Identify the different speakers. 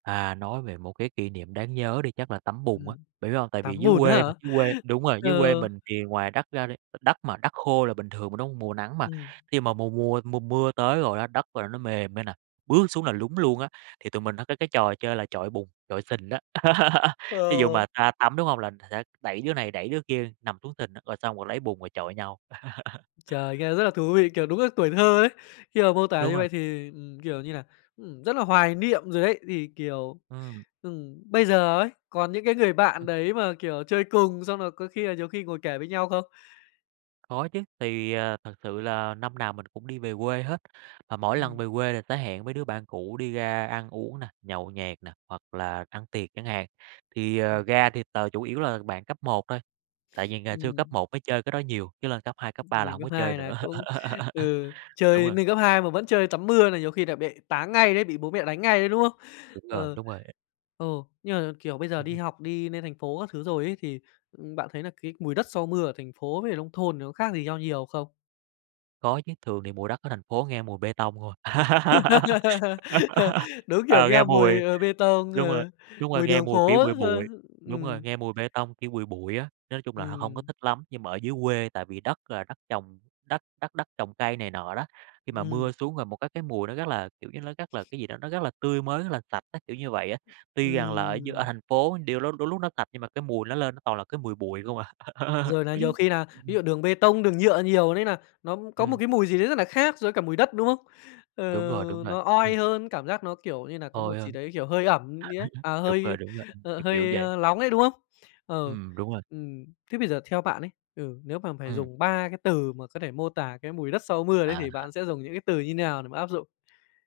Speaker 1: À, nói về một cái kỷ niệm đáng nhớ đi chắc là tắm bùn á.
Speaker 2: Ừm.
Speaker 1: Bạn biết hông? Tại vì
Speaker 2: Tắm
Speaker 1: dưới
Speaker 2: bùn á
Speaker 1: quê
Speaker 2: hả?
Speaker 1: mà, dưới quê đúng rồi, dưới
Speaker 2: Ừ.
Speaker 1: quê mình thì ngoài đất ra đi, đ đất mà đất khô là bình thường mà, đúng hông? Mùa nắng mà.
Speaker 2: Ừm.
Speaker 1: Khi mà mùa mùa mùa mưa tới rồi á, đất là nó mềm ra nè, bước xuống là lún luôn á, thì tụi mình hay có cái trò chơi là chọi bùn, chọi sình á. Thí dụ
Speaker 2: Ờ.
Speaker 1: mà ra tắm, đúng hông? Là sẽ đẩy đứa này đẩy đứa kia nằm xuống sình á, rồi xong rồi lấy bùn rồi chọi nhau.
Speaker 2: Trời, nghe rất là thú vị, kiểu, đúng là tuổi thơ ấy! Khi mà mô tả
Speaker 1: Đúng
Speaker 2: như
Speaker 1: rồi.
Speaker 2: vậy thì, ừm, kiểu như là, ừm, rất là hoài niệm rồi đấy. Thì, kiểu,
Speaker 1: Ừm.
Speaker 2: ừm, bây giờ ấy, còn những cái người bạn đấy mà, kiểu, chơi cùng, xong rồi có khi là nhiều khi ngồi kể với nhau không?
Speaker 1: Có chứ, thì, à, thật sự là năm nào mình cũng đi về quê hết, mà mỗi lần
Speaker 2: Ừm.
Speaker 1: về quê là sẽ hẹn mấy đứa bạn cũ đi ra ăn uống nè, nhậu nhẹt nè, hoặc là ăn tiệc chẳng hạn, thì, à,
Speaker 2: Ừm.
Speaker 1: ra thì t chủ yếu là bạn cấp 1 thôi, tại vì ngày xưa cấp
Speaker 2: Ừm.
Speaker 1: 1 mới chơi cái đó nhiều, chứ lên cấp 2, cấp 3 là
Speaker 2: Mình
Speaker 1: hổng có
Speaker 2: cấp
Speaker 1: chơi
Speaker 2: 2 nà
Speaker 1: nữa.
Speaker 2: cũng ừ,
Speaker 1: Đúng
Speaker 2: chơi
Speaker 1: rồi.
Speaker 2: nên cấp 2 mà vẫn chơi tắm mưa là nhiều khi là bị táng ngay đấy, bị bố mẹ đánh ngay đấy, đúng không?
Speaker 1: Đúng rồi,
Speaker 2: Ừ,
Speaker 1: đúng rồi.
Speaker 2: ừ, nhưng mà, kiểu, bây giờ đi học đi nên thành phố các thứ rồi ấy thì, ừm, bạn thấy là cái mùi đất sau mưa ở thành phố với cả nông thôn thì có khác gì nhau nhiều không?
Speaker 1: Có chứ, thường thì mùi đất ở thành phố nghe mùi bê tông không à.
Speaker 2: Đúng kiểu
Speaker 1: Ờ, nghe
Speaker 2: nghe
Speaker 1: mùi
Speaker 2: mùi, ờ, bê tông,
Speaker 1: đúng rồi,
Speaker 2: ừ,
Speaker 1: đúng rồi,
Speaker 2: mùi
Speaker 1: nghe
Speaker 2: đường
Speaker 1: mùi kiểu
Speaker 2: phố
Speaker 1: bụi
Speaker 2: ấy
Speaker 1: bụi
Speaker 2: ha.
Speaker 1: đúng rồi,
Speaker 2: Ừm.
Speaker 1: nghe mùi bê tông, kiểu, bụi bụi á, nói chung là h hông có
Speaker 2: Ừm.
Speaker 1: thích lắm. Nhưng mà ở dưới quê tại vì đất là đất trồng, đất đất đất trồng cây này nọ đó, khi mà mưa
Speaker 2: Ừm.
Speaker 1: xuống rồi một cái cái mùi nó rất là, kiểu như, nó rất là cái gì đó, nó rất là tươi mới, rất là sạch á, kiểu như vậy á. Tuy rằng là ở d ở
Speaker 2: Ừm.
Speaker 1: thành phố điều lôi đôi lúc nó sạch nhưng mà cái mùi nó lên nó toàn là cái mùi bụi không à.
Speaker 2: Rồi nà nhiều khi nà
Speaker 1: Ừm
Speaker 2: ví
Speaker 1: hừm.
Speaker 2: dụ đường bê tông, đường nhựa nhiều nên nà nó có một
Speaker 1: Ừm.
Speaker 2: cái mùi gì đấy rất nà khác so với cả mùi đất, đúng không? Ờ,
Speaker 1: Đúng rồi, đúng rồi.
Speaker 2: nó
Speaker 1: Ừm.
Speaker 2: oi hơn, cảm giác nó, kiểu như nà, có
Speaker 1: Oi
Speaker 2: một gì
Speaker 1: hơn!
Speaker 2: đấy, kiểu, hơi ẩm gì đấy, à
Speaker 1: Đúng rồi,
Speaker 2: hơi,
Speaker 1: đúng rồi,
Speaker 2: ờ,
Speaker 1: kiểu, kiểu
Speaker 2: hơi,
Speaker 1: vậy.
Speaker 2: a, lóng ấy, đúng không? Ừ,
Speaker 1: Ừm, đúng rồi.
Speaker 2: ừm. Thế bây giờ theo bạn ấy, ừ, nếu mà phải
Speaker 1: Ừm.
Speaker 2: dùng 3 cái từ mà có thể mô tả cái mùi đất sau mưa đấy thì
Speaker 1: À.
Speaker 2: bạn sẽ dùng những cái từ như thế nào để mà áp dụng?